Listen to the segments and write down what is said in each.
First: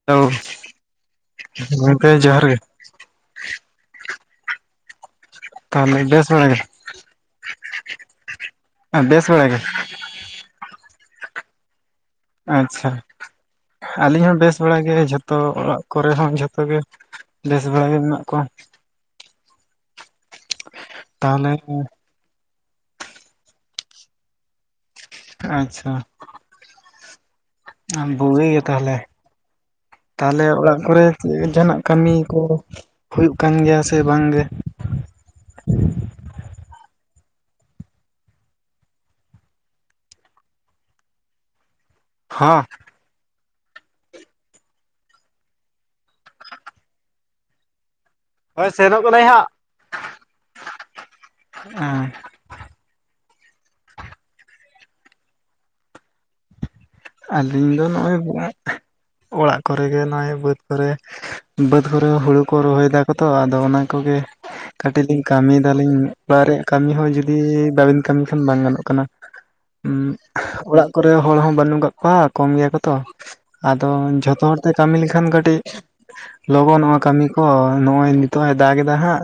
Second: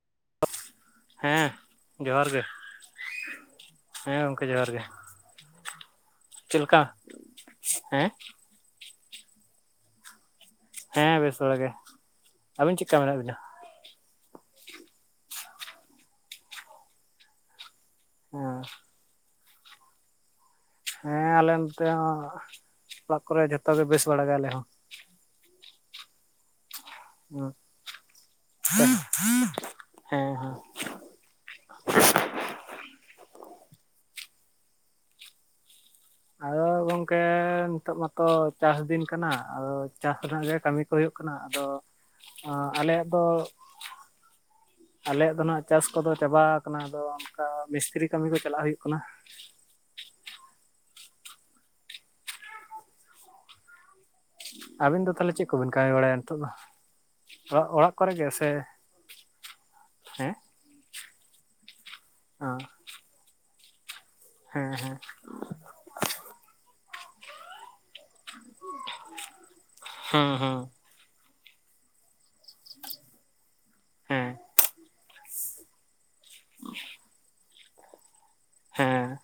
[unintelligible] ᱦᱮᱸ ᱡᱚᱦᱟᱨ ᱜᱮ᱾ ᱦᱮᱸ ᱜᱚᱢᱠᱮ ᱡᱚᱦᱟᱨ ᱜᱮ ᱛᱟᱦᱚᱞᱮ ᱵᱮᱥ ᱵᱟᱲᱟ ᱜᱮ ᱪᱮᱫ ᱞᱮᱠᱟ ᱦᱮᱸ ᱦᱮ ᱵᱮᱥ ᱵᱟᱲᱟ ᱜᱮ ᱦᱮᱸ ᱵᱮᱥ ᱵᱟᱲᱟ ᱜᱮ ᱟᱹᱵᱤᱱ ᱪᱮᱫ ᱟᱪᱪᱷᱟ ᱞᱮᱠᱟ ᱢᱮᱱᱟᱜ ᱵᱤᱱᱟ ᱟᱹᱞᱤᱧ ᱦᱚᱸ ᱵᱮᱥ ᱵᱟᱲᱟ ᱜᱮ ᱡᱷᱚᱛᱚ ᱚᱲᱟᱜ ᱠᱚᱨᱮ ᱦᱚᱸ ᱡᱷᱚᱛᱚ ᱜᱮ ᱵᱮᱥ ᱵᱟᱲ ᱜᱮ ᱢᱮᱱᱟᱜ ᱠᱚᱣᱟ᱾ ᱦᱮᱸ ᱦᱮᱸ ᱛᱟᱦᱚᱞᱮ ᱟᱞᱮ ᱱᱚᱱᱚᱛᱮ ᱦᱚᱸ ᱚᱲᱟᱜ ᱠᱚᱨᱮ ᱡᱷᱚᱛᱚ ᱜᱮ ᱵᱮᱥ ᱵᱟᱲᱟ ᱜᱮ ᱟᱞᱮ ᱦᱚᱸ᱾ ᱟᱪᱪᱷᱟ [unintelligible] ᱟᱢ ᱵᱩᱜᱤ ᱜᱮ ᱛᱟᱦᱚᱞᱮ ᱦᱮᱸ ᱛᱟᱦᱚᱞᱮ ᱦᱮᱸ ᱚᱲᱟᱜ ᱠᱚᱨᱮ ᱡᱟᱦᱟᱱᱟᱜ ᱠᱟᱹᱢᱤ ᱠᱚ ᱦᱩᱭᱩᱜ ᱠᱟᱱ ᱜᱮᱭᱟ ᱥᱮ ᱵᱟᱝ ᱜᱮ᱾ ᱜᱚᱝᱠᱮ ᱱᱤᱛᱚᱜ ᱢᱟᱛᱚ ᱪᱟᱥ ᱫᱤᱱ ᱠᱟᱱᱟ, ᱟᱫᱚ ᱪᱟᱥ ᱨᱮᱱᱟᱜ ᱜᱮ ᱠᱟᱹᱢᱤ ᱠᱚ ᱦᱳᱭᱳᱜ ᱠᱟᱱᱟ ᱟᱫᱚ ᱦᱚᱸ ᱟᱞᱮᱭᱟᱜ ᱫᱚ ᱟᱞᱮᱭᱟᱜ ᱫᱚ ᱱᱟᱜ ᱪᱟᱥ ᱠᱚᱫᱚ ᱪᱟᱵᱟ ᱠᱟᱱᱟ ᱟᱫᱚ ᱚᱱᱠᱟ ᱢᱤᱥᱛᱨᱤ ᱠᱟᱹᱢᱤ ᱠᱚ ᱪᱟᱞᱟᱜ ᱦᱳᱭ ᱦᱩᱭᱩᱜ ᱠᱟᱱᱟ᱾ ᱥᱮᱱᱚᱜ ᱠᱟᱹᱱᱟᱹᱧ [unintelligible] ᱟᱹᱵᱤᱱ ᱫᱚ ᱛᱟᱦᱚᱞᱮ ᱪᱮᱫ ᱠᱚᱵᱤᱱ ᱠᱟᱹᱢᱤ ᱵᱟᱲᱟᱭᱟ ᱱᱤᱛᱚᱜ ᱫᱚ ᱚᱲᱟᱜ ᱟᱹᱞᱤᱧ ᱫᱚ ᱚᱲᱟᱜ ᱠᱚᱨᱮ ᱱᱚᱜᱼᱚᱭ ᱜᱮ ᱥᱮ ᱚᱲᱟᱜ ᱠᱚᱨᱮ ᱜᱮ ᱦᱮᱸ ᱱᱚᱜᱼᱚᱸᱚᱭ ᱵᱟᱹᱫᱽ ᱠᱚᱨᱮ ᱵᱟᱹᱫᱽ ᱠᱚᱨᱮ ᱦᱩᱲᱩ ᱠᱚ ᱨᱚᱦᱚᱭ ᱫᱟᱠᱚ ᱛᱚ᱾ ᱟᱫᱚ ᱚᱱᱟ ᱠᱚᱜᱮ ᱦᱮᱸ ᱦᱮᱸ ᱠᱟᱹᱴᱤᱡ ᱞᱤᱧ ᱠᱟᱹᱢᱤᱭ ᱫᱟᱞᱤᱧ ᱚᱲᱟᱜ ᱨᱮᱭᱟᱜ ᱠᱟᱹᱢᱤ ᱦᱚᱸ ᱡᱩᱫᱤ ᱵᱟᱵᱤᱱ ᱠᱟᱹᱢᱤ ᱠᱷᱚᱱ ᱵᱟᱝ ᱜᱟᱱᱚᱜ ᱠᱟᱱᱟ ᱦᱮᱸ ᱦᱮᱸ ᱚᱲᱟᱜ ᱠᱚᱨᱮ ᱦᱚᱲ ᱦᱚᱸ ᱵᱟᱹᱱᱩᱜ ᱠᱟᱜ ᱠᱚ ᱵᱟ ᱠᱚᱢ ᱜᱮᱭᱟ ᱠᱚ ᱛᱚ, ᱟᱫᱚ ᱦᱮᱸ ᱡᱷᱚᱛᱚ ᱦᱚᱲᱛᱮ ᱠᱟᱹᱢᱤ ᱞᱮᱠᱷᱟᱱ ᱠᱟᱹᱴᱤᱜ ᱞᱚᱜᱚᱱᱚᱜᱼᱟ ᱠᱟᱹᱢᱤ ᱠᱚ ᱱᱚᱜᱼᱚᱭ ᱱᱤᱛᱚᱜᱼ ᱮ ᱫᱟᱜᱽ ᱮᱫᱟ ᱦᱮᱸ ᱦᱟᱸᱜ᱾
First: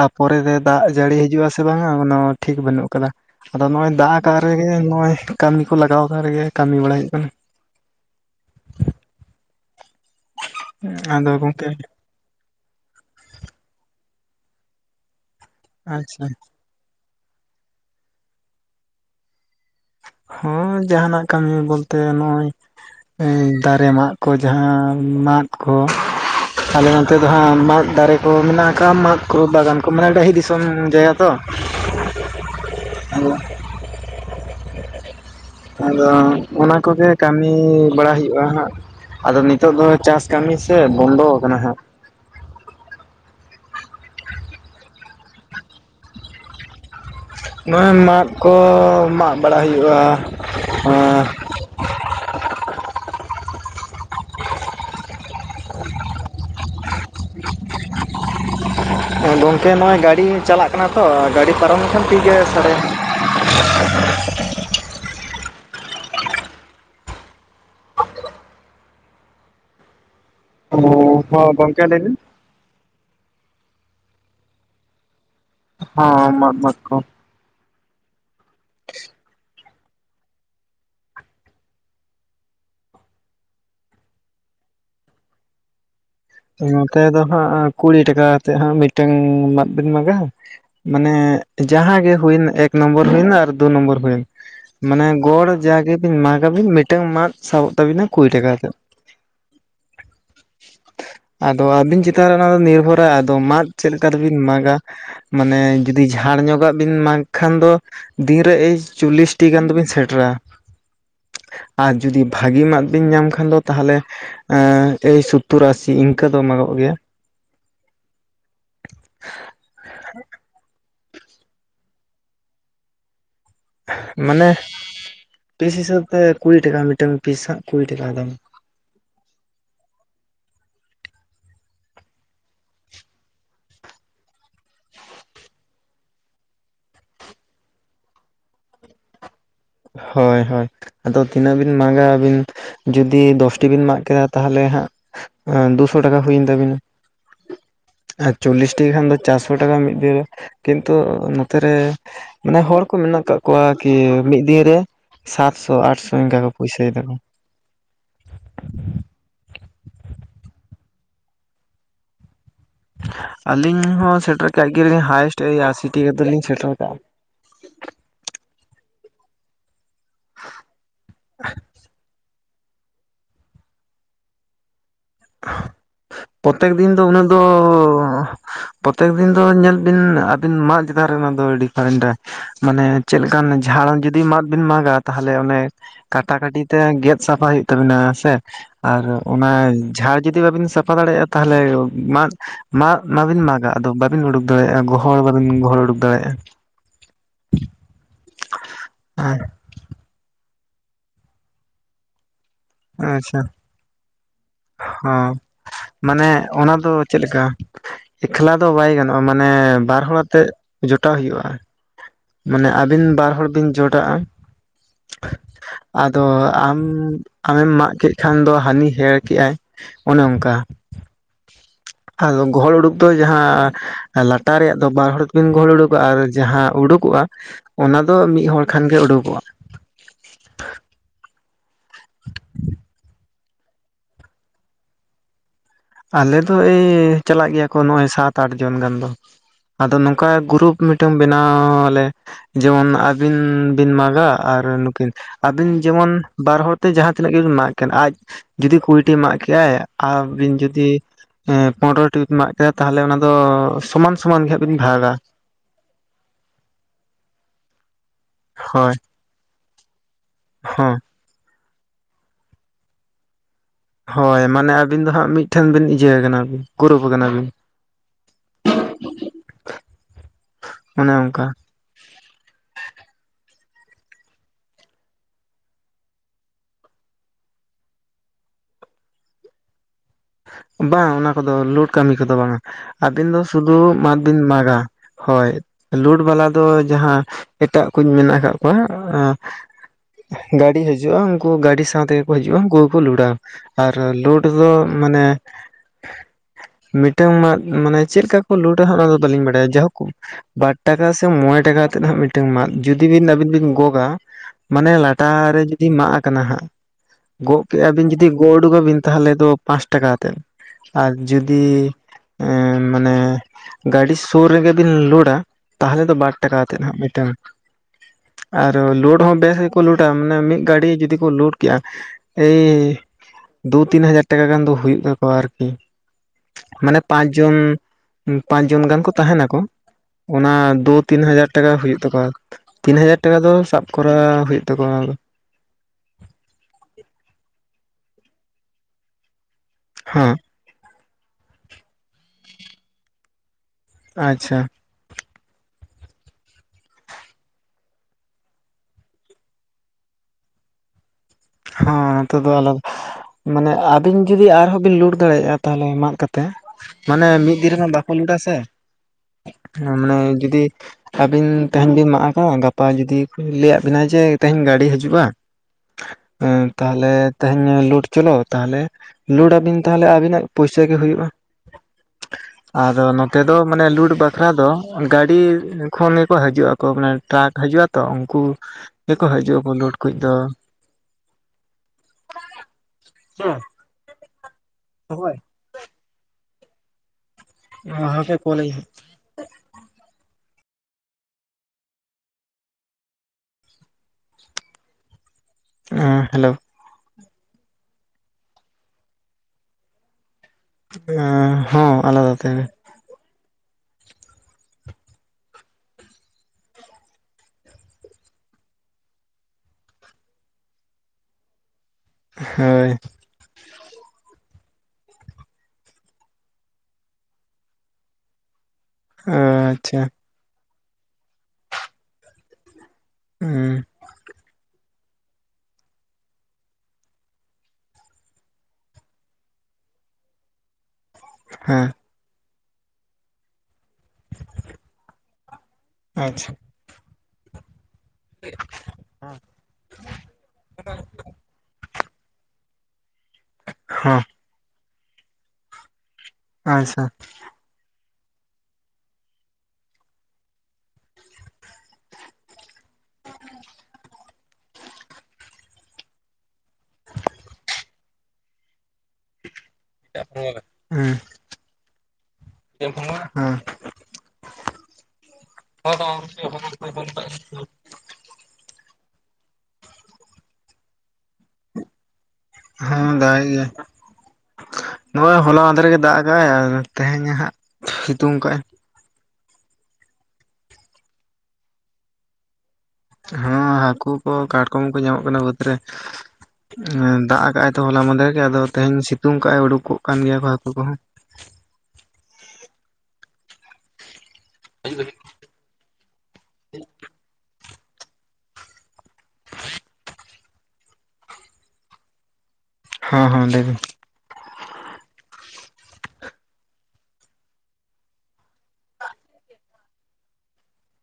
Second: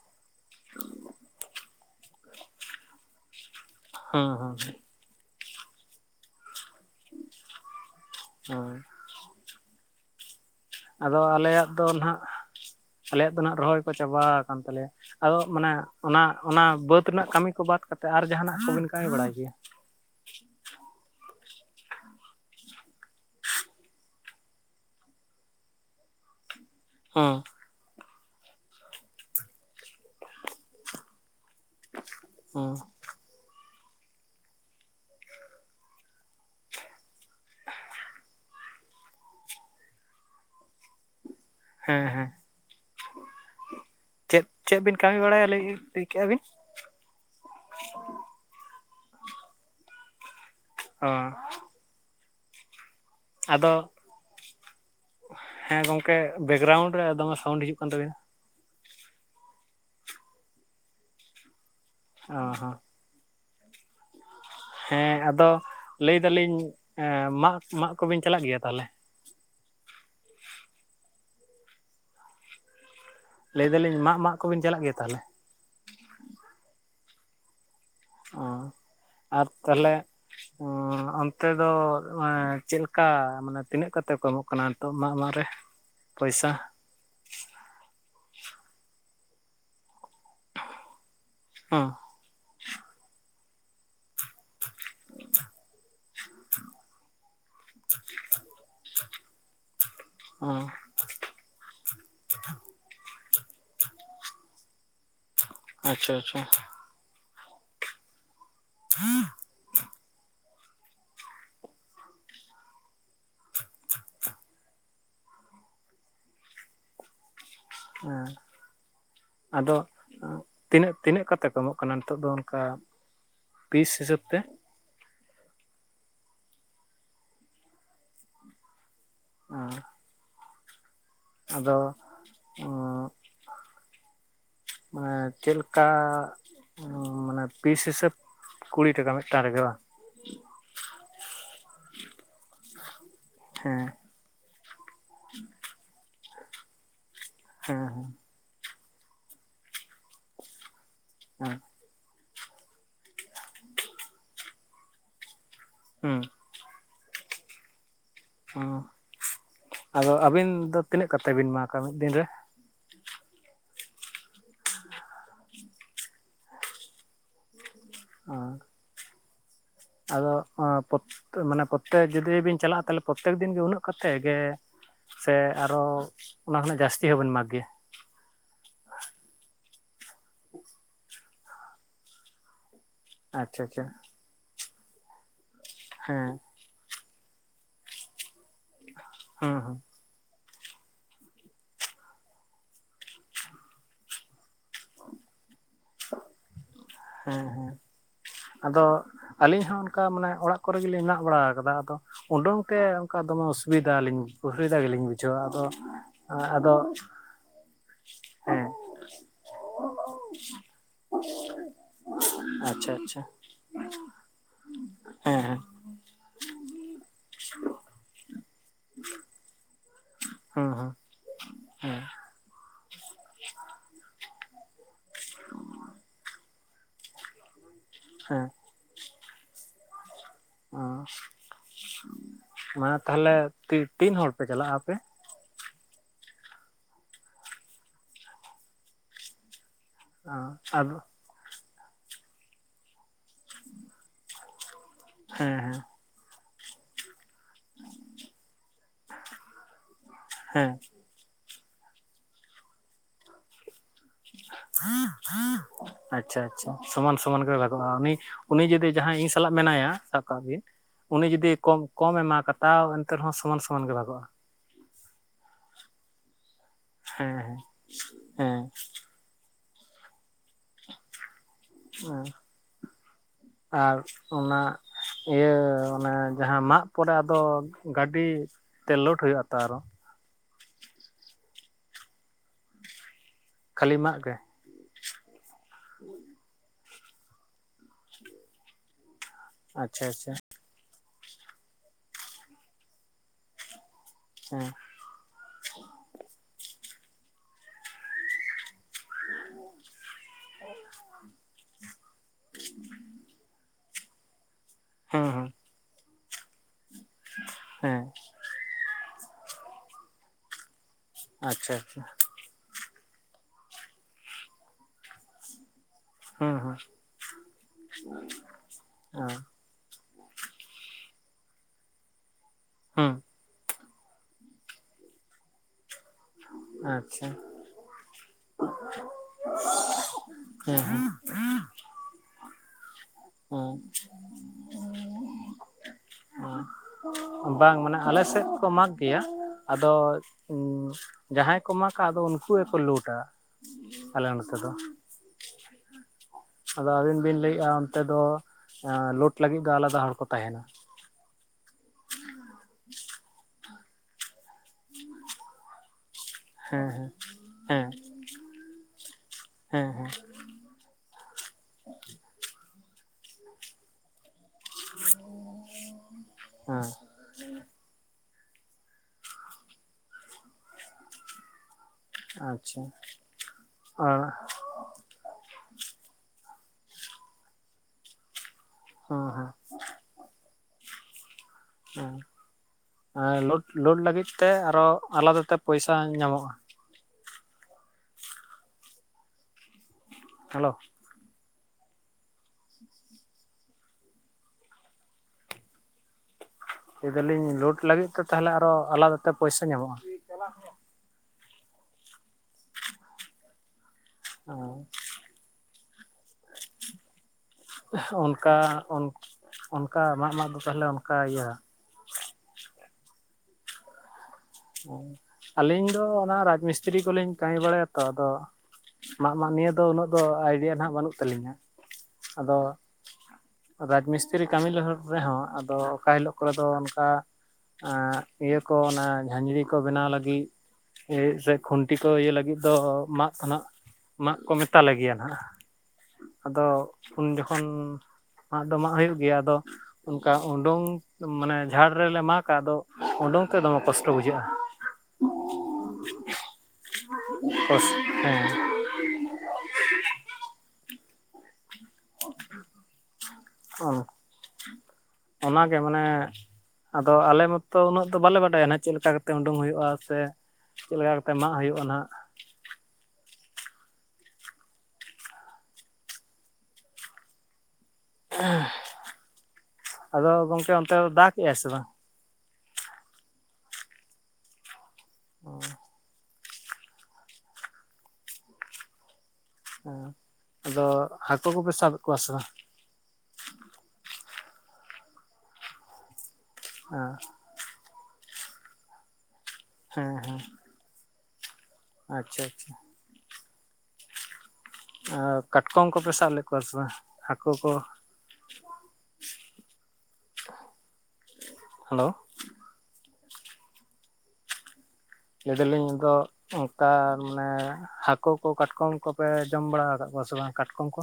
ᱟ ᱯᱚᱨᱮ ᱨᱮ ᱫᱟᱜ ᱡᱟᱹᱲᱤ ᱦᱤᱡᱩᱜ ᱟᱥᱮ ᱵᱟᱝ ᱟ ᱚᱱᱟ ᱴᱷᱤᱠ ᱵᱟᱹᱱᱩᱜ ᱠᱟᱫᱟ᱾ ᱟᱫᱚ ᱱᱚᱜᱼᱚᱭ ᱫᱟᱜ ᱦᱮᱸ ᱟᱠᱟᱜ ᱦᱮᱸ ᱨᱮᱜᱮ ᱱᱚᱜᱼᱚᱭ ᱠᱟᱹᱢᱤ ᱠᱚ ᱞᱟᱜᱟᱣ ᱟᱠᱟᱜ ᱨᱮᱜᱮ ᱠᱟᱹᱢᱤ ᱵᱟᱲᱟᱭ ᱦᱩᱭᱩᱜ ᱠᱟᱱᱟ᱾ [unintelligible] ᱟᱫᱚ ᱟᱞᱮᱭᱟᱜ ᱫᱚ ᱱᱟᱜ, ᱟᱞᱮᱭᱟᱜ ᱫᱚ ᱱᱟᱜ ᱨᱚᱦᱚᱭ ᱠᱚ ᱪᱟᱵᱟ ᱠᱟᱱᱟ ᱛᱟᱞᱮᱭᱟ᱾ ᱟᱫᱚ ᱢᱟᱱᱮ ᱚᱱᱟ ᱟᱪᱪᱷᱟ ᱚᱱᱟ ᱵᱟᱹᱫᱽ ᱨᱮᱱᱟᱜ ᱠᱟᱹᱢᱤ ᱠᱚ ᱵᱟᱫ ᱠᱟᱛᱮᱫ ᱟᱨ ᱡᱟᱦᱟᱱᱟᱜ ᱠᱚᱵᱤᱱ ᱠᱟᱹᱢᱤ ᱵᱟᱲᱟᱭ ᱜᱮᱭᱟ? ᱦᱚᱸ ᱡᱟᱦᱟᱱᱟᱜ ᱠᱟᱹᱢᱤ ᱵᱚᱞᱛᱮ ᱱᱚᱜᱼᱚᱭ ᱫᱟᱨᱮ ᱢᱟᱜ ᱠᱚ ᱡᱟᱦᱟᱸ ᱢᱟᱫ ᱠᱚ ᱟᱞᱮ ᱱᱚᱱᱛᱮ ᱫᱚ ᱦᱚᱸ ᱦᱟᱸᱜ ᱢᱟᱫ ᱫᱟᱨᱮ ᱠᱚ ᱢᱮᱱᱟᱜ ᱟᱠᱟᱜ ᱢᱟᱫ ᱠᱚ ᱵᱟᱜᱟᱱ ᱠᱚ ᱢᱟᱱᱮ ᱰᱟᱹᱦᱤ ᱫᱤᱥᱚᱢ ᱡᱟᱭᱜᱟ ᱛᱚ᱾ ᱦᱩᱸ [unintelligible] ᱟᱫᱚ ᱚᱱᱟ ᱠᱚᱜᱮ ᱠᱟᱹᱢᱤ ᱵᱟᱲᱟ ᱦᱩᱭᱩᱜᱼᱟ ᱦᱟᱸᱜ, ᱟᱫᱚ ᱱᱤᱛᱚᱜ ᱫᱚ ᱪᱟᱥ ᱠᱟᱹᱢᱤ ᱥᱮ ᱵᱚᱱᱫᱚ ᱟᱠᱟᱱᱟ ᱦᱟᱸᱜ᱾ ᱦᱮᱸ ᱦᱮᱸ ᱪᱮᱫ ᱪᱮᱫ ᱵᱤᱱ ᱠᱟᱹᱢᱤ ᱵᱟᱲᱟᱭᱟ ᱞᱟᱹᱭ ᱞᱟᱹᱭ ᱠᱮᱜᱼᱟ ᱵᱤᱱ? ᱱᱚᱜᱼᱚᱭ ᱢᱟᱜ ᱠᱚ ᱢᱟᱜ ᱵᱟᱲᱟ ᱦᱩᱭᱩᱜᱼᱟ ᱚ ᱟᱸ ᱟᱫᱚ, ᱦᱮᱸ ᱜᱚᱝᱠᱮ ᱵᱮᱠᱨᱟᱣᱩᱱᱰ ᱨᱮ ᱫᱚᱢᱮ ᱥᱟᱣᱩᱱᱰ ᱦᱤᱡᱩᱜ ᱠᱟᱱ ᱛᱟᱵᱤᱱᱟ᱾ ᱮ ᱜᱚᱝᱠᱮ ᱱᱚᱜᱼᱚᱭ ᱜᱟᱹᱰᱤ ᱪᱟᱞᱟᱜ ᱠᱟᱱᱟ ᱛᱚ ᱜᱟᱹᱰᱤ ᱯᱟᱨᱚᱢ ᱞᱮᱱᱠᱷᱟᱱ ᱴᱷᱤᱠ ᱜᱮ ᱚ ᱥᱟᱰᱮ ᱦᱚᱸ ᱦᱟᱸᱜ᱾ ᱦᱮᱸ ᱟᱫᱚ ᱞᱟᱹᱭᱫᱟᱞᱤᱧ ᱢᱟᱜ ᱢᱟᱜ ᱠᱚᱵᱤᱱ ᱪᱟᱞᱟᱜ ᱜᱮᱭᱟ ᱛᱟᱦᱚᱞᱮ? ᱚ ᱦᱚᱸ ᱜᱚᱝᱠᱮ ᱞᱮᱵᱤᱱ᱾ ᱞᱟᱹᱭ ᱫᱟᱞᱤᱧ ᱢᱟᱜ ᱢᱟᱜ ᱠᱚᱵᱤᱱ ᱪᱟᱞᱟᱜ ᱜᱮᱭᱟ ᱛᱟᱦᱚᱞᱮ? [unintelligible] ᱚ ᱟᱨ ᱛᱟᱞᱦᱮ ᱚᱸ ᱚᱱᱛᱮ ᱫᱚ ᱪᱮᱫᱞᱮᱠᱟ ᱢᱟᱱᱮ ᱛᱤᱱᱟᱹᱜ ᱠᱟᱛᱮ ᱠᱚ ᱮᱢᱚᱜ ᱠᱟᱱᱟ ᱱᱤᱛᱚᱜ ᱢᱟᱜ ᱢᱟᱜ ᱨᱮ? ᱯᱚᱭᱥᱟ ᱱᱚᱛᱮ ᱫᱚ ᱦᱟᱸᱜ ᱠᱩᱲᱤ ᱴᱟᱠᱟ ᱠᱟᱛᱮ ᱦᱟᱸᱜ ᱢᱤᱫᱴᱟᱝ ᱵᱟᱫ᱾ ᱵᱤᱱ ᱢᱟᱜᱟ ᱢᱟᱱᱮ ᱦᱚᱸ ᱡᱟᱦᱟᱸ ᱜᱮ ᱦᱩᱭ ᱮᱱ ᱮᱹᱠ ᱱᱚᱢᱵᱚᱨ ᱦᱩᱭᱮᱱ ᱟᱨ ᱫᱩ ᱱᱚᱢᱵᱚᱨ ᱦᱩᱭᱮᱱ᱾ ᱢᱟᱱᱮ ᱜᱚᱲ ᱡᱟᱜᱮᱵᱤᱱ ᱢᱟᱜᱟᱵᱤᱱ ᱢᱤᱫᱴᱟᱝ ᱢᱟᱫ ᱥᱟᱵᱚᱜ ᱛᱟᱵᱤᱱᱟ ᱠᱩᱲᱤ ᱴᱟᱠᱟ ᱠᱟᱛᱮᱫ᱾ ᱚᱸ ᱟᱫᱚ ᱟᱹᱵᱤᱱ ᱪᱮᱛᱟᱱ ᱨᱮ ᱚᱱᱟ ᱫᱚ ᱱᱤᱨᱵᱷᱚᱨᱟ ᱟᱫᱚ ᱢᱟᱫ ᱪᱮᱫ ᱞᱮᱠᱟ ᱛᱮᱵᱤᱱ ᱢᱟᱜᱟ? ᱢᱟᱱᱮ ᱡᱩᱫᱤ ᱟᱪᱪᱷᱟ ᱡᱷᱟᱲ ᱟᱪᱪᱷᱟ ᱧᱚᱜᱟᱜ ᱵᱤᱱ ᱢᱟᱜᱽ ᱠᱷᱟᱱ ᱫᱚ ᱫᱤᱱᱨᱮ ᱮᱭ ᱪᱚᱞᱞᱤᱥᱴᱤ ᱜᱟᱱ ᱫᱚᱵᱤᱱ ᱥᱮᱴᱮᱨᱟ᱾ ᱟᱨ ᱡᱩᱫᱤ ᱵᱷᱟᱜᱤ ᱢᱟᱫ ᱵᱤᱱ ᱧᱟᱢ ᱠᱷᱟᱱ ᱫᱚ ᱛᱟᱦᱟᱞᱮ ᱮᱭ ᱥᱳᱛᱛᱳᱨ ᱟᱥᱤ ᱤᱱᱠᱟ ᱫᱚ ᱢᱟᱜᱚᱜ ᱜᱮᱭᱟ᱾ ᱦᱮᱸ ᱟᱫᱚ ᱛᱤᱱᱟ. ᱛᱤᱱᱟᱜ ᱠᱟᱛᱮ ᱠᱚ ᱮᱢᱚᱜ ᱠᱟᱱᱟ ᱱᱤᱛᱚᱜ ᱫᱚ ᱚᱱᱠᱟ ᱯᱤᱥ ᱦᱤᱥᱟᱹᱵ ᱛᱮ ᱢᱟᱱᱮ ᱯᱤᱥ ᱦᱤᱥᱟᱹᱵ ᱛᱮ ᱠᱩᱲᱤ ᱴᱟᱠᱟ ᱢᱤᱴᱟᱝ ᱯᱤᱥ ᱦᱟᱸᱜ ᱠᱩᱲᱤ ᱴᱟᱠᱟ ᱫᱟᱢ᱾ ᱚ ᱟᱫᱚ ᱩ ᱢᱟᱱᱮ ᱪᱮᱫ ᱞᱮᱠᱟ ᱢᱟᱱᱮ ᱯᱤᱥ ᱦᱤᱥᱟᱹᱵ ᱠᱩᱲᱤ ᱴᱟᱠᱟ ᱢᱮᱫᱴᱟᱝ ᱨᱮᱜᱮ ᱵᱟᱝ ᱦᱳᱭ ᱦᱳᱭ ᱟᱫᱚ ᱛᱤᱱᱟᱹᱜ ᱵᱤᱱ ᱢᱟᱜᱟ ᱟᱹᱵᱤᱱ ᱡᱩᱫᱤ ᱫᱚᱥᱴᱤ ᱦᱮᱸ ᱵᱤᱱ ᱢᱟᱜ ᱠᱮᱫᱟ ᱛᱟᱦᱚᱞᱮ ᱦᱟᱸᱜ ᱫᱩᱥᱚ ᱴᱟᱠᱟ ᱦᱩᱭᱮᱱ ᱛᱟᱵᱤᱱᱟ ᱦᱮᱸ ᱦᱮᱸ ᱟᱪ ᱪᱚᱞᱞᱤᱥᱴᱤ ᱠᱷᱟᱱ ᱫᱚ ᱪᱟᱨᱥᱚ ᱴᱟᱠᱟ ᱢᱤᱫ ᱫᱤᱱ ᱨᱮ ᱠᱤᱱᱛᱩ ᱦᱮᱸ ᱱᱚᱛᱮᱨᱮ ᱢᱟᱱᱮ ᱦᱚᱲ ᱠᱚ ᱢᱮᱱᱟᱜ ᱟᱠᱟᱫ ᱠᱚᱣᱟ ᱠᱤ ᱢᱤᱫ ᱫᱤᱱ ᱨᱮ ᱥᱟᱛᱥᱚ ᱟᱴᱥᱚ ᱦᱩᱸ ᱤᱱᱠᱟ ᱠᱚ ᱯᱩᱭᱥᱟᱹᱭ ᱫᱟᱠᱚ, [unintelligible] ᱟᱫᱚ ᱟᱹᱵᱤᱱ ᱫᱚ ᱛᱤᱱᱟᱹᱜ ᱠᱟᱛᱮ ᱵᱤᱱ ᱢᱟᱜᱽ ᱟ ᱢᱤᱫ ᱫᱤᱱ ᱨᱮ? ᱟᱞᱤᱧ ᱦᱚ ᱥᱮᱴᱮᱨ ᱠᱟᱜ ᱜᱮᱞᱤᱧ ᱦᱟᱭᱮᱥᱴ ᱳᱭ ᱟᱥᱤᱴᱤ ᱠᱟᱛᱮ ᱞᱤᱧ ᱥᱮᱴᱮᱨ ᱠᱟᱜ-ᱟ ᱚ ᱟᱫᱚ ᱟ.. ᱯᱚᱛᱛᱮ ᱢᱟᱱᱮ ᱯᱚᱛᱛᱮᱠ ᱡᱩᱫᱤ ᱵᱤᱱ ᱪᱟᱞᱟᱜ-ᱟ ᱛᱟᱦᱞᱮ ᱯᱚᱨᱛᱮᱠ ᱫᱤᱱ ᱜᱮ ᱩᱱᱟᱹᱜ ᱠᱟᱛᱮ ᱜᱮᱻ ᱥᱮ ᱟᱨᱚ ᱚᱱᱟ ᱯᱚᱛᱛᱮᱠ ᱠᱷᱚᱱᱟᱜ ᱫᱤᱱ ᱫᱚ ᱡᱟᱹᱥᱛᱤ ᱩᱱᱟᱹᱜ ᱦᱚᱸᱵᱮᱱ ᱫᱚ ᱢᱟᱜᱽ ᱜᱮᱭᱟ ᱯᱚᱛᱛᱮᱠ ᱫᱤᱱ ᱫᱚ ᱧᱮᱞ ᱟᱵᱤᱱ ᱟᱵᱤᱱ ᱢᱟᱫ ᱪᱮᱛᱟᱱ ᱨᱮ ᱚᱱᱟ ᱫᱚ ᱰᱤᱯᱷᱟᱨᱮᱱᱰᱟ ᱢᱟᱱᱮ ᱪᱮᱫ ᱞᱮᱠᱟᱱ ᱟᱪᱪᱷᱟ ᱟᱪᱪᱷᱟ ᱡᱷᱟᱲ ᱡᱩᱫᱤ ᱡᱩᱫᱤ ᱢᱟᱫ ᱵᱤᱱ ᱢᱟᱜᱟ ᱛᱟᱦᱚᱞᱮ ᱚᱱᱮ ᱦᱮᱸ ᱠᱟᱴᱟ ᱠᱟᱴᱤᱛᱮ ᱜᱮᱫ ᱥᱟᱯᱷᱟ ᱦᱩᱭᱩᱜ ᱛᱟᱵᱤᱱᱟ ᱥᱮ ᱟᱨ ᱚᱱᱟ ᱦᱩᱸ ᱦᱩᱸ ᱡᱷᱟᱲ ᱡᱩᱫᱤ ᱵᱟᱵᱤᱱ ᱥᱟᱯ- ᱯᱷᱟ ᱫᱟᱲᱮᱜ-ᱟ ᱛᱟᱦᱚᱞᱮᱻ ᱢᱟᱫ ᱢᱟᱜ ᱢᱟᱵᱤᱱ ᱢᱟᱜᱟ ᱟᱫᱚ ᱵᱟᱵᱤᱱ ᱩᱰᱩᱠ ᱫᱟᱲᱮᱭᱟᱜ-ᱟ ᱜᱚᱦᱚᱲ ᱵᱟᱵᱤᱱ ᱜᱚᱦᱚᱲ ᱩᱰᱩᱠ ᱫᱟᱲᱮᱭᱟᱜᱼᱟ ᱦᱮ ᱦᱮ ᱟᱫᱚ ᱟᱞᱤᱧ ᱦᱚ ᱚᱱ ᱚᱱᱠᱟ ᱢᱟᱱᱮ ᱚᱲᱟᱜ ᱠᱚᱨᱮ ᱜᱮᱞᱤᱧ ᱢᱟᱜ ᱵᱟᱲᱟ ᱠᱟᱫᱟ ᱟᱫᱚ ᱩᱰᱩᱝ ᱛᱮ ᱚᱱᱠᱟ ᱟᱪᱪᱷᱟ ᱫᱚᱢᱮ ᱚᱥᱵᱤᱫᱟᱞᱤᱧ ᱚᱥᱩᱵᱤᱫᱟ ᱜᱮᱞᱤᱧ ᱦᱚᱸ ᱵᱩᱡᱷᱟᱣᱟ ᱟᱫᱚ ᱢᱟᱱᱮ ᱟ.. ᱚᱱᱟ ᱫᱚ ᱪᱮᱫ ᱞᱮᱠᱟ ᱮᱠᱞᱟ ᱫᱚ ᱵᱟᱭ ᱜᱟᱱᱚᱜ-ᱟ ᱢᱟᱱᱮ ᱵᱟᱨ ᱦᱚᱲ ᱟᱛᱮ ᱡᱚᱴᱟᱣ ᱦᱩᱭᱩ-ᱟ ᱢᱟᱱᱮ ᱟᱪᱪᱷᱟ ᱟᱵᱤᱱ ᱵᱟᱨ ᱦᱚᱲ ᱵᱤᱱ ᱡᱚᱴᱟᱜ-ᱟ ᱦᱮ ᱦᱮ ᱟᱫᱚ ᱟᱢ ᱟᱢᱮᱢ ᱢᱟᱜ ᱠᱮᱜ ᱠᱷᱟᱱ ᱫᱚ ᱦᱟᱱᱤ ᱦᱮᱲ ᱠᱮ ᱟᱭ ᱚᱱᱮ ᱚᱝᱠᱟ ᱦᱩᱸ ᱦᱩᱸ ᱦᱮᱸ ᱟᱫᱚ ᱜᱚᱦᱚᱲ ᱩᱰᱩᱠ ᱫᱚ ᱡᱟᱸᱦᱟ ᱞᱟᱴᱟ ᱨᱮᱭᱟᱜ ᱫᱚ ᱵᱟᱨ ᱦᱚᱲ ᱛᱮᱵᱤᱱ ᱜᱚᱦᱚᱲ ᱩᱰᱩᱠᱟ ᱟᱨ ᱡᱟᱦᱟ ᱩᱰᱩᱠ ᱠᱚᱜ-ᱟ ᱚᱱᱟ ᱫᱚ ᱦᱮᱸ ᱢᱤᱫ ᱦᱚᱲ ᱠᱷᱟᱱ ᱜᱮ ᱩᱰᱩᱠᱚᱜ-ᱟ ᱚᱦ ᱢᱟ ᱛᱟᱦᱚᱞᱮ ᱛᱤ ᱴᱼᱛᱤᱱ ᱦᱚᱲ ᱯᱮ ᱪᱟᱞᱟᱜ-ᱟ ᱟᱯᱮ ᱟᱞᱮ ᱫᱚ ᱮᱭ ᱪᱟᱞᱟᱜ ᱜᱮᱭᱟ ᱠᱚ ᱱᱚᱭ ᱥᱟᱛ ᱟᱴ ᱡᱚᱱ ᱜᱟᱱ ᱫᱚ ᱟᱫᱚ ᱱᱚᱝᱠᱟ ᱚ ᱜᱨᱩᱯ ᱟᱫᱚ ᱢᱤᱴᱟᱝ ᱵᱮᱱᱟᱣ ᱟᱞᱮ ᱡᱮᱢᱚᱱ ᱟᱹᱵᱤᱱ ᱵᱤᱱ ᱢᱟᱜᱟ ᱟᱨ ᱱᱩᱠᱤᱱ ᱦᱮᱸ ᱟᱹᱵᱤᱱ ᱦᱮᱸ ᱡᱮᱢᱚᱱ ᱵᱟᱨ ᱦᱚᱲ ᱛᱮ ᱡᱟᱦᱟ ᱛᱤᱱᱟᱹᱜ ᱜᱮᱵᱤᱱ ᱢᱟᱜ ᱠᱚᱱ ᱟᱡ ᱡᱩᱫᱤ ᱠᱩᱲᱤᱴᱤ ᱢᱟᱜ ᱠᱮᱜ-ᱟᱭ ᱟᱵᱤᱱ ᱦᱮᱸ ᱡᱩᱫᱤ ᱮᱸ ᱯᱚᱱᱨᱚᱴᱤ ᱢᱟᱜ ᱠᱮᱫᱟ ᱛᱟᱦᱚᱞᱮ ᱚᱱᱟ ᱫᱚ ᱥᱚᱢᱟᱱ ᱥᱚᱢᱟᱱ ᱜᱮ ᱦᱟ ᱵᱮᱱ ᱵᱷᱟᱜᱟ ᱟᱪᱷᱟ ᱟᱪᱷᱟ ᱥᱚᱢᱟᱱ ᱥᱚᱢᱟᱱ ᱜᱮ ᱵᱷᱟᱜᱚᱜ-ᱟ ᱩᱱᱤ ᱩᱱᱤ ᱡᱩᱫᱤ ᱦᱳᱭ ᱡᱟᱦᱟᱭ ᱤᱧ ᱥᱟᱞᱟᱜ ᱢᱮᱱᱟᱭᱟ [unintelligible] ᱦᱚᱸ ᱩᱱᱤ ᱡᱩᱫᱤ ᱠᱚᱢ ᱠᱚᱢᱮ ᱢᱟᱜᱟ ᱛᱟᱣ ᱮᱱᱛᱮ ᱨᱮᱦᱚ ᱥᱚᱢᱟᱱ ᱥᱚ.. ᱦᱳᱭ ᱢᱟᱱᱮ ᱟᱹᱵᱤᱱ ᱫᱚ ᱦᱟᱜ ᱢᱤᱫᱴᱷᱮᱱ ᱵᱤᱱ ᱤᱭᱟᱹ ᱠᱟᱱᱟ ᱵᱤᱱ ᱜᱨᱩᱯ ᱦᱮ ᱠᱟᱱᱟ ᱵᱤᱱ ᱦᱮ ᱦᱮᱻ ᱚᱱᱮ ᱚᱝᱠᱟ ᱟᱨ ᱚᱱᱟ ᱤᱭᱟᱹ ᱚᱱᱮ ᱡᱟᱦᱟ ᱢᱟᱜ ᱯᱚᱨᱮ ᱟᱫᱚ ᱜᱟᱹᱰᱤ ᱛᱮ ᱞᱳᱰ ᱦᱩᱭᱩᱜ ᱟᱛᱚ ᱟᱨᱚ ᱵᱟᱝ ᱚᱱᱟ ᱠᱚᱫᱚ ᱞᱳᱰ ᱠᱟᱹᱢᱤ ᱠᱚᱫᱚ ᱵᱟᱝᱟ ᱟᱹᱵᱤᱱ ᱫᱚ ᱥᱩᱫᱩ ᱠᱷᱟᱹᱞᱤ ᱡᱟᱫ ᱢᱟᱜ ᱜᱮ ᱵᱤᱱ ᱢᱟᱜᱟ ᱦᱚᱭ ᱞᱩᱰ ᱵᱟᱞᱟ ᱫᱚ ᱡᱟᱦᱟ ᱮᱴᱟᱜ ᱠᱩᱡᱽ ᱢᱮᱱᱟᱜ ᱟᱠᱟᱫ ᱠᱚᱣᱟ ᱟ... ᱟᱪᱪᱷᱟ ᱟᱪᱪᱷᱟ ᱜᱟᱹᱰᱤ ᱦᱤᱡᱩᱜ-ᱟ ᱩᱱᱠᱩ ᱜᱟᱹᱰᱤ ᱥᱟᱶᱛᱮᱜᱮᱠᱚ ᱦᱤᱡᱩᱜ-ᱟ ᱩᱱᱠᱩᱠᱚ ᱞᱳᱰ ᱟᱨ ᱞᱳᱰ ᱦᱮᱸ ᱫᱚ ᱢᱟᱱᱮ ᱢᱤᱫᱴᱟᱝᱟ ᱢᱟᱫ ᱢᱟᱱᱮ ᱪᱮᱫᱞᱮᱠᱟ ᱞᱚᱰ ᱟᱦᱟᱸᱜ ᱚᱱᱟ ᱫᱚ ᱵᱟᱹᱞᱤᱧ ᱵᱟᱲᱟᱭᱟ ᱡᱟᱦᱩᱠ- ᱵᱟᱨ ᱴᱟᱠᱟ ᱥᱮ ᱢᱚᱬᱮ ᱴᱟᱠᱟ ᱠᱟᱛᱮᱫ ᱦᱟᱸᱜ ᱢᱤᱫᱴᱟᱝ ᱢᱟᱫ ᱡᱩᱫᱤ ᱵᱤᱱ ᱟᱹᱵᱤᱱ ᱵᱤᱱ ᱜᱚᱜᱟ ᱢᱟᱱᱮ ᱦᱩᱸ ᱦᱩᱸ ᱞᱟᱴᱟᱨᱮ ᱡᱩᱫᱤ ᱢᱟᱜ ᱟᱠᱟᱱᱟ ᱦᱟᱸᱜ ᱜᱚᱜ ᱠᱮᱜᱼᱟ ᱦᱮᱸ ᱵᱤᱱ ᱡᱩᱫᱤ ᱜᱚ ᱩᱰᱩᱠᱟᱵᱤᱱ ᱛᱟᱦᱚᱞᱮ ᱫᱚ ᱯᱟᱸᱪ ᱴᱟᱠᱟ ᱠᱟᱛᱮᱫ ᱟᱨ ᱡᱩᱫᱤ ᱟᱪᱪᱷᱟ ᱟᱪᱪᱷᱟ ᱢᱟᱱᱮ ᱜᱟᱹᱰᱤ ᱥᱩᱨ ᱨᱮᱜᱮ ᱵᱤᱱ ᱞᱳᱰᱟ, ᱛᱟᱦᱚᱞᱮ ᱫᱚ ᱵᱟᱨ ᱦᱩᱸ ᱴᱟᱠᱟ ᱠᱟᱛᱮᱫ ᱦᱩᱸ ᱦᱟᱸᱜ ᱢᱤᱫᱴᱟᱝ ᱟᱨ ᱞᱳᱰ ᱦᱚᱸ ᱵᱮᱥ ᱠᱚ ᱞᱚᱰᱟ ᱢᱟᱱᱮ ᱢᱤᱫ ᱜᱟᱹᱲᱤ ᱡᱩᱫᱤ ᱠᱚ ᱞᱩᱴ ᱠᱮᱜᱼᱟ ᱮᱭ ᱦᱩᱸ ᱫᱩ ᱛᱤᱱ ᱦᱟᱡᱟᱨ ᱴᱟᱠᱟ ᱜᱟᱱ ᱫᱚ ᱦᱩᱭᱩᱜ ᱛᱟᱠᱚᱣᱟ ᱟᱨᱠᱤ, ᱢᱟᱱᱮ ᱯᱟᱸᱪ ᱟᱪᱪᱷᱟ ᱡᱚᱱ ᱯᱟᱸᱪ ᱡᱚᱱ ᱜᱟᱱ ᱠᱚ ᱛᱟᱦᱮᱸ ᱱᱟᱠᱚ᱾ ᱚᱱᱟ ᱦᱩᱸ ᱫᱩ ᱦᱩᱸ ᱛᱤᱱ ᱦᱟᱡᱟᱨ ᱴᱟᱠᱟ ᱦᱩᱭᱩᱜ ᱛᱟᱠᱚᱣᱟ ᱛᱤᱱ ᱦᱟᱡᱟᱨ ᱴᱟᱠᱟ ᱫᱚ ᱦᱩᱸ ᱥᱟᱵ ᱠᱚᱨᱟᱣ ᱦᱩᱭᱩᱜ ᱛᱟᱠᱚᱣᱟ [inaudible] ᱵᱟᱝ ᱢᱟᱱᱮ ᱟᱞᱮ ᱥᱮᱫ ᱠᱚ ᱢᱟᱜᱽ ᱜᱮᱭᱟ ᱟᱫᱚ ᱦᱮᱸ ᱡᱟᱦᱟᱸᱭ ᱠᱚ ᱢᱟᱜᱟ ᱟᱫᱚ ᱩᱱᱠᱩ ᱜᱮᱠᱚ ᱞᱩᱴᱟ ᱟᱞᱮ ᱱᱚᱛᱮ ᱟᱪᱪᱷᱟ ᱫᱚ᱾ ᱟᱫᱚ ᱟᱹᱵᱤᱱ ᱵᱤᱱ ᱞᱟᱹᱭᱮᱼᱟ ᱚᱱᱛᱮ ᱫᱚ ᱞᱳᱰ ᱞᱟᱹᱜᱤᱫ ᱫᱚ ᱟᱞᱟᱫᱟ ᱦᱚᱲ ᱠᱚ ᱛᱟᱦᱮᱱᱟ᱾ ᱦᱸ ᱱᱚᱛᱮ ᱫᱚ ᱟᱞᱟᱫᱟ ᱢᱟᱱᱮ ᱟᱵᱤᱱ ᱡᱩᱫᱤ ᱟᱨᱦᱚᱸ ᱵᱤᱱ ᱞᱩᱴ ᱫᱟᱲᱮᱭᱟᱜᱼᱟ ᱛᱟᱦᱚᱞᱮ ᱢᱟᱜ ᱠᱟ- ᱦᱮᱸ ᱦᱮᱸ ᱢᱟᱱᱮ ᱢᱤᱫ ᱫᱤᱱᱢᱟ ᱦᱮᱸ ᱵᱟᱠᱚ ᱞᱩᱴᱟ ᱥᱮ ᱦᱮᱸ ᱦᱮᱸ ᱢᱟᱱᱮ ᱡᱩᱫᱤ ᱟᱹᱵᱤᱱ ᱛᱮᱦᱮᱸᱧ ᱵᱤᱱ ᱢᱟᱜ ᱟᱠᱟᱜ-ᱟ ᱜᱟᱯᱟ ᱡᱩᱫᱤ ᱞᱟᱹᱭᱟᱫ ᱵᱤᱱᱟᱭ ᱡᱮ ᱛᱮᱦᱮᱸᱧ ᱜᱟᱹᱰᱤ ᱦᱤᱡᱩᱜᱼᱟ᱾ ᱮ ᱦᱮᱸ ᱛᱟᱦᱚᱞᱮ ᱛᱮᱦᱮᱧ ᱞᱳᱰ ᱪᱚᱞᱚ ᱛᱟᱦᱚᱞᱮ ᱞᱳᱰ ᱟᱵᱤᱱ ᱛᱟᱦᱚᱞᱮ ᱟᱵᱤᱱᱟᱜ ᱯᱚᱭᱥᱟᱹ ᱜᱮ ᱦᱩᱭᱩᱜᱼᱟ᱾ ᱟᱪᱪᱷᱟ ᱟᱫᱚ ᱱᱚᱛᱮ ᱫᱚ ᱢᱟᱱᱮ ᱞᱩᱴ ᱵᱟᱠᱷᱨᱟ ᱫᱚ ᱜᱟᱹᱰᱤ ᱠᱷᱚᱱ ᱜᱮᱠᱚ ᱦᱤᱡᱩᱜ ᱟᱠᱚ ᱢᱟᱱᱮ ᱴᱨᱟᱠ ᱦᱤᱡᱩᱜᱼᱟ ᱛᱚ ᱩᱱᱠᱩ ᱜᱮᱠᱚ ᱦᱮᱸ ᱦᱮᱸ ᱦᱤᱡᱩᱜᱼᱟ ᱵᱚᱱ ᱞᱳᱰ ᱠᱚᱭ ᱫᱚ᱾ ᱦᱮᱸ ᱞᱳᱰ ᱞᱳᱰ ᱞᱟᱹᱜᱤᱫ ᱛᱮ ᱟᱨᱚ ᱚᱠᱚᱭ ᱟᱞᱟᱫᱟ ᱛᱮ ᱯᱚᱭᱥᱟ ᱧᱟᱢᱚᱜᱼᱟ᱾ ᱞᱟᱦᱟ ᱛᱮ ᱠᱚᱞᱮ ᱦᱮᱞᱳ [unintelligible] ᱮᱸ ᱦᱮᱞᱳ ᱞᱟᱹᱭ ᱫᱟᱞᱤᱧ ᱞᱳᱰ ᱞᱟᱹᱜᱤᱫ ᱛᱮᱫᱚ ᱛᱟᱦᱚᱞᱮ ᱟᱨᱚ ᱟᱞᱟᱫᱟᱛᱮ ᱯᱚᱭᱥᱟᱹ ᱧᱟᱢᱚᱜᱼᱟ᱾ ᱮ ᱦᱮᱸ ᱟᱞᱟᱫᱟᱛᱮ᱾ [unintelligible] [unintelligible] ᱚᱱᱠᱟ ᱚᱱᱠᱟ ᱢᱟᱫ ᱢᱟᱜ ᱫᱚ ᱛᱟᱦᱚᱞᱮ ᱚᱱᱠᱟ ᱤᱭᱟᱹ ᱦᱳᱭ ᱟᱹᱞᱤᱧ ᱫᱚ ᱚᱱᱟ ᱨᱟᱡᱽ ᱢᱤᱥᱛᱤᱨᱤ ᱠᱚᱞᱤᱧ ᱠᱟᱹᱢᱤ ᱵᱟᱲᱟᱭᱟᱛᱚ ᱟᱫᱚ ᱢᱟᱫ ᱢᱟ ᱱᱤᱭᱟᱹ ᱫᱚ ᱟᱪᱪᱷᱟ ᱩᱱᱟᱹᱜ ᱫᱚ ᱟᱭᱰᱤᱭᱟ ᱦᱟᱸᱜ ᱵᱟᱹᱱᱩᱜ ᱛᱟᱹᱞᱤᱧᱟ ᱟᱫᱚ [unintelligible] ᱨᱟᱡᱽ ᱢᱤᱥᱛᱤᱨᱤ ᱠᱟᱹᱢᱤ ᱨᱮᱦᱚᱸ ᱟᱫᱚ ᱚᱠᱟ ᱦᱤᱞᱳᱜ ᱠᱚᱨᱮ ᱫᱚ ᱚᱱᱠᱟ, ᱤᱭᱟᱹ ᱠᱚ ᱚᱱᱟ, ᱡᱟᱸᱡᱨᱤ ᱠᱚ ᱵᱮᱱᱟᱣ ᱞᱟᱹᱜᱤᱫ ᱮ ᱟᱪᱪᱷᱟ ᱠᱷᱩᱱᱴᱤ ᱠᱚ ᱤᱭᱟᱹ ᱞᱟᱹᱜᱤᱫ ᱫᱚ ᱢᱟᱜ ᱛᱮᱱᱟᱜ ᱢᱟᱜ ᱠᱚ ᱢᱮᱛᱟ ᱞᱮᱜᱮᱭᱟ ᱱᱟᱦᱟᱜ ᱟᱫᱚ ᱩᱱ ᱡᱚᱠᱷᱚᱱ, ᱦᱟᱜ ᱫᱚ ᱢᱟᱜ ᱦᱩᱭᱩᱜ ᱜᱮᱭᱟ ᱟᱫᱚ ᱚᱱᱠᱟ ᱩᱰᱩᱝ ᱢᱟᱱᱮ ᱡᱷᱟᱲ ᱨᱮᱞᱮ ᱢᱟᱜ ᱠᱟᱜ ᱟᱫᱚ ᱩᱰᱩᱝ ᱛᱮ ᱫᱚᱢᱮ ᱠᱚᱥᱴᱚ ᱦᱚᱸ ᱵᱩᱡᱷᱟᱹᱜᱼᱟ᱾ ᱟᱪᱪᱷᱟ [unintelligible] ᱚ ᱚᱱᱟᱜᱮ ᱢᱟᱱᱮ ᱟᱫᱚ ᱟᱞᱮ ᱢᱚᱛᱚ ᱩᱱᱟᱹᱜ ᱫᱚ ᱵᱟᱞᱮ ᱵᱟᱰᱟᱭᱟ ᱱᱟᱜ ᱪᱮᱫᱞᱮᱠᱟ ᱠᱟ ᱩᱰᱩᱝ ᱦᱩᱭᱩᱜᱼᱟ ᱥᱮ ᱪᱮᱫ ᱞᱮᱠᱟ ᱠᱟᱛᱮ ᱢᱟᱜ ᱦᱩᱭᱩᱜᱼᱟ ᱱᱟᱦᱟᱜ᱾ ᱦᱮᱸ [unintelligible] ᱟᱫᱚ ᱜᱚᱝᱠᱮ ᱚᱱᱛᱮ ᱫᱟᱜ ᱮ ᱟᱭ ᱥᱮ ᱵᱟᱝ? ᱦᱮᱸ ᱫᱟᱜ ᱜᱮᱭᱟᱭ ᱱᱚᱜᱼᱚᱭ ᱦᱚᱞᱟ ᱢᱟᱸᱫᱷᱨ ᱜᱮ ᱫᱟᱜ [inaudible] ᱛᱮᱦᱮᱧᱟ ᱦᱟᱸᱜ ᱥᱤᱛᱩᱝ ᱠᱟᱜᱼᱟᱭ ᱦᱮᱸ ᱟᱫᱚ ᱦᱟᱹᱠᱩ ᱠᱚᱯᱮ ᱥᱟᱵᱮ ᱠᱚᱣᱟ ᱥᱮ ᱵᱟᱝ? ᱦᱮ ᱦᱟᱹᱠᱩ ᱠᱚ ᱠᱟᱴᱠᱚᱢ ᱠᱚ ᱧᱟᱢᱚᱜ ᱠᱟᱱᱟ ᱵᱟᱹᱫᱽ ᱨᱮ ᱦᱮᱸ ᱫᱟᱜ ᱟᱠᱟᱼᱟᱭ᱾ ᱛᱚ ᱦᱚᱞᱟ ᱢᱟᱫᱷᱮᱨ ᱜᱮ ᱟᱫᱚ ᱛᱮᱦᱮᱧ ᱥᱤᱛᱩᱝ ᱠᱟᱜᱼ ᱟᱭ ᱩᱰᱩᱠᱚᱜ ᱠᱟᱱ ᱜᱮᱭᱟ ᱠᱚ ᱦᱟᱹᱠᱩ ᱠᱚᱦᱚᱸ᱾ ᱟᱪᱷᱟ ᱟᱪᱷᱟ᱾ ᱠᱟᱴᱠᱚᱢ ᱠᱚᱯᱮ ᱥᱟᱵ ᱞᱮᱫ ᱠᱚᱣᱟ ᱥᱮ ᱵᱟᱝ ᱦᱟᱹᱠᱩ ᱠᱚ? [inaudible] ᱦᱮᱞᱳ᱾ ᱦᱚᱸ ᱦᱚᱸ ᱞᱟᱹᱭ ᱢᱮ᱾ ᱞᱟᱹᱭ ᱫᱟᱞᱤᱧ ᱟᱫ ᱚᱱᱠᱟ ᱢᱟᱱᱮ ᱦᱟᱹᱠᱩ ᱠᱚ ᱠᱟᱴᱠᱚᱢ ᱠᱚᱯᱮ ᱡᱚᱢ ᱵᱟᱲᱟ ᱟᱠᱟᱫ ᱠᱚᱣᱟ ᱥᱮ ᱵᱟᱝ? ᱠᱟᱴᱠᱚᱢ ᱠᱚ᱾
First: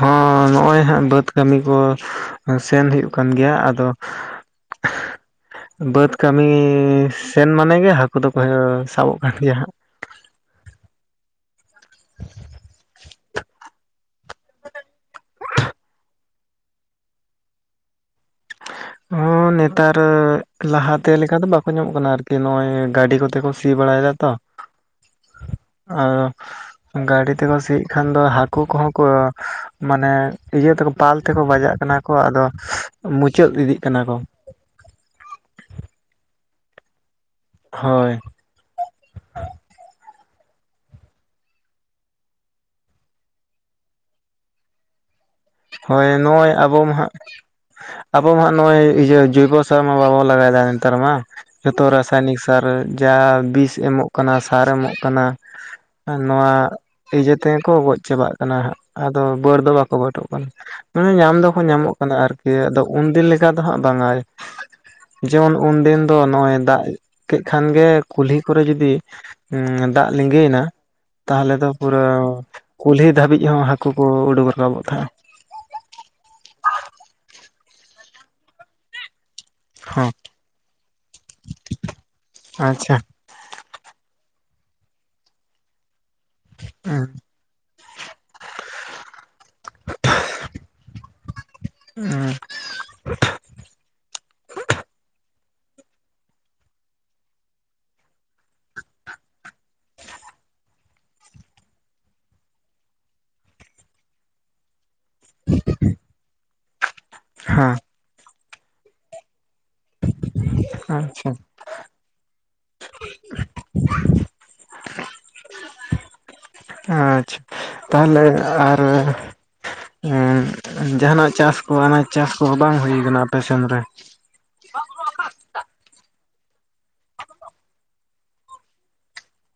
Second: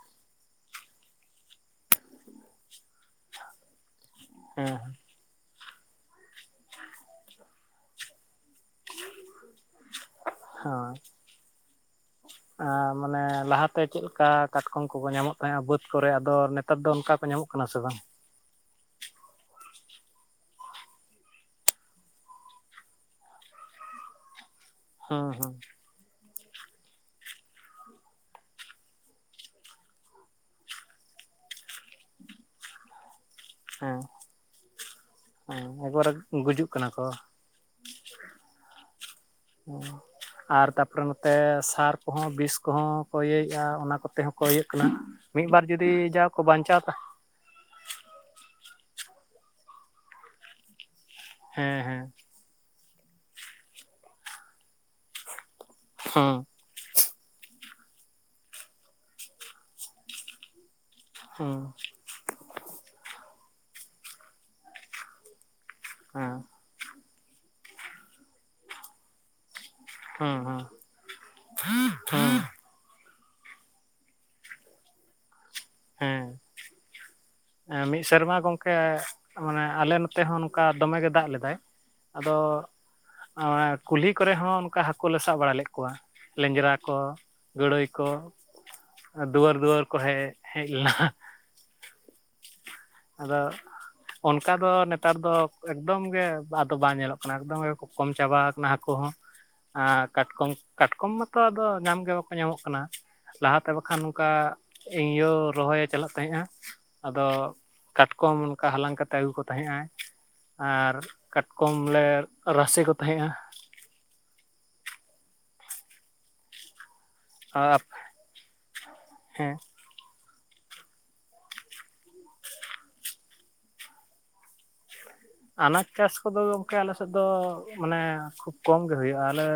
ᱦᱚᱸ ᱱᱚᱜᱼᱚᱭ ᱦᱟᱜ ᱵᱟᱹᱫᱽ᱾ ᱠᱟᱹᱢᱤ ᱠᱚ ᱥᱮᱱ ᱦᱩᱭᱩᱜ ᱠᱟᱱ ᱜᱮᱭᱟ ᱟᱫᱚ᱾ ᱦᱮᱸ ᱵᱟᱹᱫᱽ ᱠᱟᱹᱢᱤ ᱥᱮᱱ ᱢᱟᱱᱮ ᱜᱮ ᱦᱟᱹᱠᱩ ᱫᱚᱠᱚ ᱥᱟᱵᱚᱜ ᱠᱟᱱ ᱜᱮᱭᱟ ᱦᱟᱸᱜ᱾ ᱦᱚᱸ᱾ ᱟ ᱢᱟᱱᱮ ᱞᱟᱦᱟᱛᱮ ᱪᱮᱫᱞᱮᱠᱟ ᱠᱟᱴᱠᱚᱢ ᱠᱚᱠᱚ ᱧᱟᱢᱚᱜ ᱛᱟᱦᱮᱸᱫ-ᱟ ᱵᱟᱹᱫ ᱠᱚᱨᱮ ᱟᱫᱚ ᱱᱮᱛᱟᱨ ᱫᱚ ᱚᱱᱠᱟ ᱠᱚ ᱧᱟᱢᱚᱜ ᱠᱟᱱᱟ ᱠᱟᱱᱟ ᱥᱮ ᱵᱟᱝ? [unintelligible] ᱦᱚᱸ ᱱᱮᱛᱟᱨ ᱞᱟᱦᱟᱛᱮ ᱞᱮᱠᱟ ᱫᱚ ᱵᱟᱠᱚ ᱧᱟᱢᱚᱜ ᱠᱟᱱᱟ ᱟᱨᱠᱤ ᱱᱚᱜ-ᱚᱭ ᱜᱟᱹᱰᱤ ᱠᱚᱛᱮ ᱠᱚ ᱥᱤ ᱵᱟᱲᱟᱭᱮᱫᱟ ᱛᱚ᱾ [unintelligible] ᱦᱩᱸ ᱦᱩᱸ᱾ [unintelligible] ᱜᱟᱹᱰᱤ ᱛᱮᱠᱚ ᱥᱤᱭᱮ ᱠᱷᱟᱱ ᱫᱚ ᱦᱟᱹᱠᱩ ᱠᱚᱦᱚᱸ ᱠᱚ ᱢᱟᱱᱮ ᱤᱭᱟᱹ ᱛᱮᱠᱚ ᱯᱟᱞ ᱛᱮᱠᱚ ᱵᱟᱡᱟᱜ᱾ ᱠᱟᱱᱟ ᱠᱚ ᱟᱫᱚ ᱢᱩ ᱦᱮᱸ ᱦᱮᱸ ᱮᱵᱟᱨᱮ ᱜᱩᱡᱩᱜ ᱠᱟᱱᱟ ᱠᱚ᱾ ᱦᱳᱭ [unintelligible] ᱟᱨ ᱛᱟᱯᱚᱨᱮ ᱱᱚᱛᱮ ᱥᱟᱨ ᱠᱚᱦᱚᱸ ᱵᱤᱥ ᱠᱚᱦᱚᱸ ᱠᱚ ᱤᱭᱟᱹᱭᱮᱭᱟ ᱚᱱᱟ ᱠᱚᱛᱮ ᱦᱚᱸ ᱠᱚ ᱤᱭᱟᱹᱜ ᱠᱟᱱᱟ᱾ ᱢᱤᱫ ᱵᱟᱨ ᱡᱩᱫᱤ ᱦᱳᱭ ᱡᱟ ᱠᱚ ᱱᱚᱜ-ᱚᱭ ᱟᱵᱚ ᱵᱟᱧᱪᱟᱣ ᱢᱟ ᱦᱟᱸᱜ ᱟᱵᱚ ᱢᱟ ᱱᱚᱜ-ᱚᱭ ᱤᱭᱟᱹ ᱡᱚᱭᱵᱚᱥᱟᱨ ᱢᱟ ᱵᱟᱵᱚᱱ ᱞᱟᱜᱟᱭᱮᱫᱟ ᱱᱮᱛᱟᱨ ᱢᱟ ᱦᱮᱸ ᱡᱚᱛᱚ ᱦᱮᱸ ᱨᱟᱥᱟᱭᱚᱱᱤᱠ᱾ ᱟᱨ ᱡᱟᱦᱟ ᱵᱤᱥ ᱮᱢᱚᱜ ᱠᱟᱱᱟ ᱥᱟᱨ ᱮᱢᱚᱜ ᱠᱟᱱᱟ ᱦᱩᱸ ᱱᱚᱣᱟ᱾ ᱤᱭᱟᱹ ᱛᱮᱜᱮ ᱠᱚ ᱜᱚᱡ ᱪᱟᱵᱟᱜ ᱠᱟᱱᱟ ᱦᱟᱜ ᱟᱫᱚ ᱵᱟᱹᱲ ᱫᱚ ᱵᱟᱠᱚ ᱵᱟᱹᱴᱚᱜ ᱠᱟᱱᱟ᱾ ᱢᱟᱱᱮ ᱧᱟᱢ ᱦᱩᱸ ᱫᱚᱠᱚ ᱧᱟᱢᱚᱜ ᱠᱟᱱᱟ ᱟᱨᱠᱤ ᱟᱫᱚ ᱩᱱᱫᱤᱱ ᱞᱮᱠᱟ ᱫᱚ ᱦᱟᱸᱜ ᱵᱟᱝᱟ᱾ ᱡᱮᱢᱚᱱ ᱩᱱᱫᱤᱱ ᱫᱚ ᱦᱮᱸ ᱱᱚᱜ-ᱚᱭ ᱫᱟᱜ ᱠᱮ ᱠᱷᱟᱱ ᱜᱮ ᱠᱩᱞᱦᱤ ᱠᱚᱨᱮ ᱡᱩᱫᱤ᱾ ᱦᱩᱸ ᱫᱟᱜ ᱦᱩᱸ ᱦᱩᱸ ᱞᱤᱸᱜᱟᱹᱭᱮᱱᱟ ᱛᱟᱦᱞᱮ ᱫᱚ ᱯᱩᱨᱟᱹ᱾ ᱠᱩᱞᱦᱤ ᱫᱷᱟᱹᱵᱤᱡ ᱦᱚᱸ ᱦᱟᱹᱠᱩ ᱠᱚ ᱩᱰᱩᱠ ᱨᱟᱠᱟᱵᱚᱜ ᱛᱟᱦᱮᱸᱜ-ᱟ᱾ ᱦᱮᱸ [unintelligible] ᱮ ᱢᱤᱫ ᱥᱮᱨᱢᱟ ᱜᱚᱝᱠᱮ᱾ ᱢᱟᱱᱮ ᱟᱞᱮ ᱱᱚᱛᱮ ᱦᱚᱸ ᱱᱚᱝᱠᱟ ᱫᱚᱢᱮ ᱜᱮ ᱫᱟᱜ ᱞᱮᱫᱟᱭ ᱟᱫᱚ᱾ ᱟᱪᱪᱷᱟ [unintelligible] ᱠᱩᱞᱦᱤ ᱠᱚᱨᱮ ᱦᱚᱸ ᱚᱱᱠᱟ ᱦᱟᱹᱠᱩ ᱞᱮ ᱥᱟᱵ ᱵᱟᱲᱟ ᱞᱮᱫ ᱠᱚᱣᱟ ᱞᱮᱸᱡᱨᱟ ᱠᱚ ᱦᱮᱸ ᱜᱟᱹᱲᱟᱹᱭ ᱠᱚ ᱫᱩᱣᱟᱹᱨ ᱫᱩᱣᱟᱹᱨ ᱠᱚ ᱦᱮᱡ ᱦᱮᱡ ᱞᱮᱱᱟ᱾ ᱦᱮᱸ ᱟᱫᱚ ᱚᱱᱠᱟ ᱫᱚ ᱱᱮᱛᱟᱨ ᱫᱚ ᱮᱠᱫᱚᱢ ᱜᱮ ᱟᱫᱚ ᱵᱟᱝ ᱧᱮᱞᱚᱜ ᱠᱟᱱᱟ ᱮᱠᱫᱚᱢ ᱜᱮ ᱠᱚᱢ ᱪᱟᱵᱟ ᱟᱠᱟᱱᱟ ᱦᱟᱹᱠᱩ ᱦᱚᱸ᱾ ᱟᱨ ᱠᱟᱴᱠᱚᱢ ᱠᱟᱴᱠᱚᱢ ᱢᱟᱛᱚ ᱟᱫᱚ ᱧᱟᱢ ᱜᱮ ᱵᱟᱠᱚ ᱧᱟᱢᱚᱜ ᱠᱟᱱᱟ᱾ ᱞᱟᱦᱟᱛᱮ ᱵᱟᱠᱷᱟᱱ ᱱᱚᱝᱠᱟ ᱤᱧ ᱟᱭᱳ ᱨᱚᱦᱚᱭᱮ ᱪᱟᱞᱟᱜ ᱛᱟᱦᱮᱸᱜ-ᱟ᱾ ᱟᱫᱚ ᱠᱟᱴᱠᱚᱢ ᱚᱱᱠᱟ ᱦᱟᱞᱟᱝ ᱠᱟᱛᱮᱫ ᱟᱹᱜᱩ ᱠᱚ ᱛᱟᱦᱮᱸᱜᱼᱟᱭ ᱟᱨ ᱟᱪᱪᱷᱟ ᱠᱚᱢ ᱞᱮ ᱨᱟᱥᱮ ᱠᱚ ᱛᱟᱦᱮᱸᱜᱼᱟ᱾ ᱟᱪᱪᱷᱟ ᱟᱨ ᱛᱟᱦᱞᱮ ᱟᱨ ᱦᱮᱸ ᱡᱟᱦᱟᱱᱟᱜ ᱪᱟᱥ ᱠᱚ ᱟᱱᱟᱡ ᱪᱟᱥ ᱠᱚᱦᱚᱸ ᱵᱟᱝ ᱦᱩᱭ ᱟᱠᱟᱱᱟ ᱟᱯᱮ ᱥᱮᱱ ᱨᱮ ᱟᱱᱟᱡᱽ ᱪᱟᱥ ᱠᱚᱫᱚ ᱜᱚᱢᱠᱮ ᱟᱞᱮᱥᱮᱫ ᱫᱚ ᱢᱟᱱᱮ ᱠᱷᱩᱵᱽ ᱠᱚᱢ ᱜᱮ ᱦᱩᱭᱩᱜ-ᱟ ᱟᱞᱮ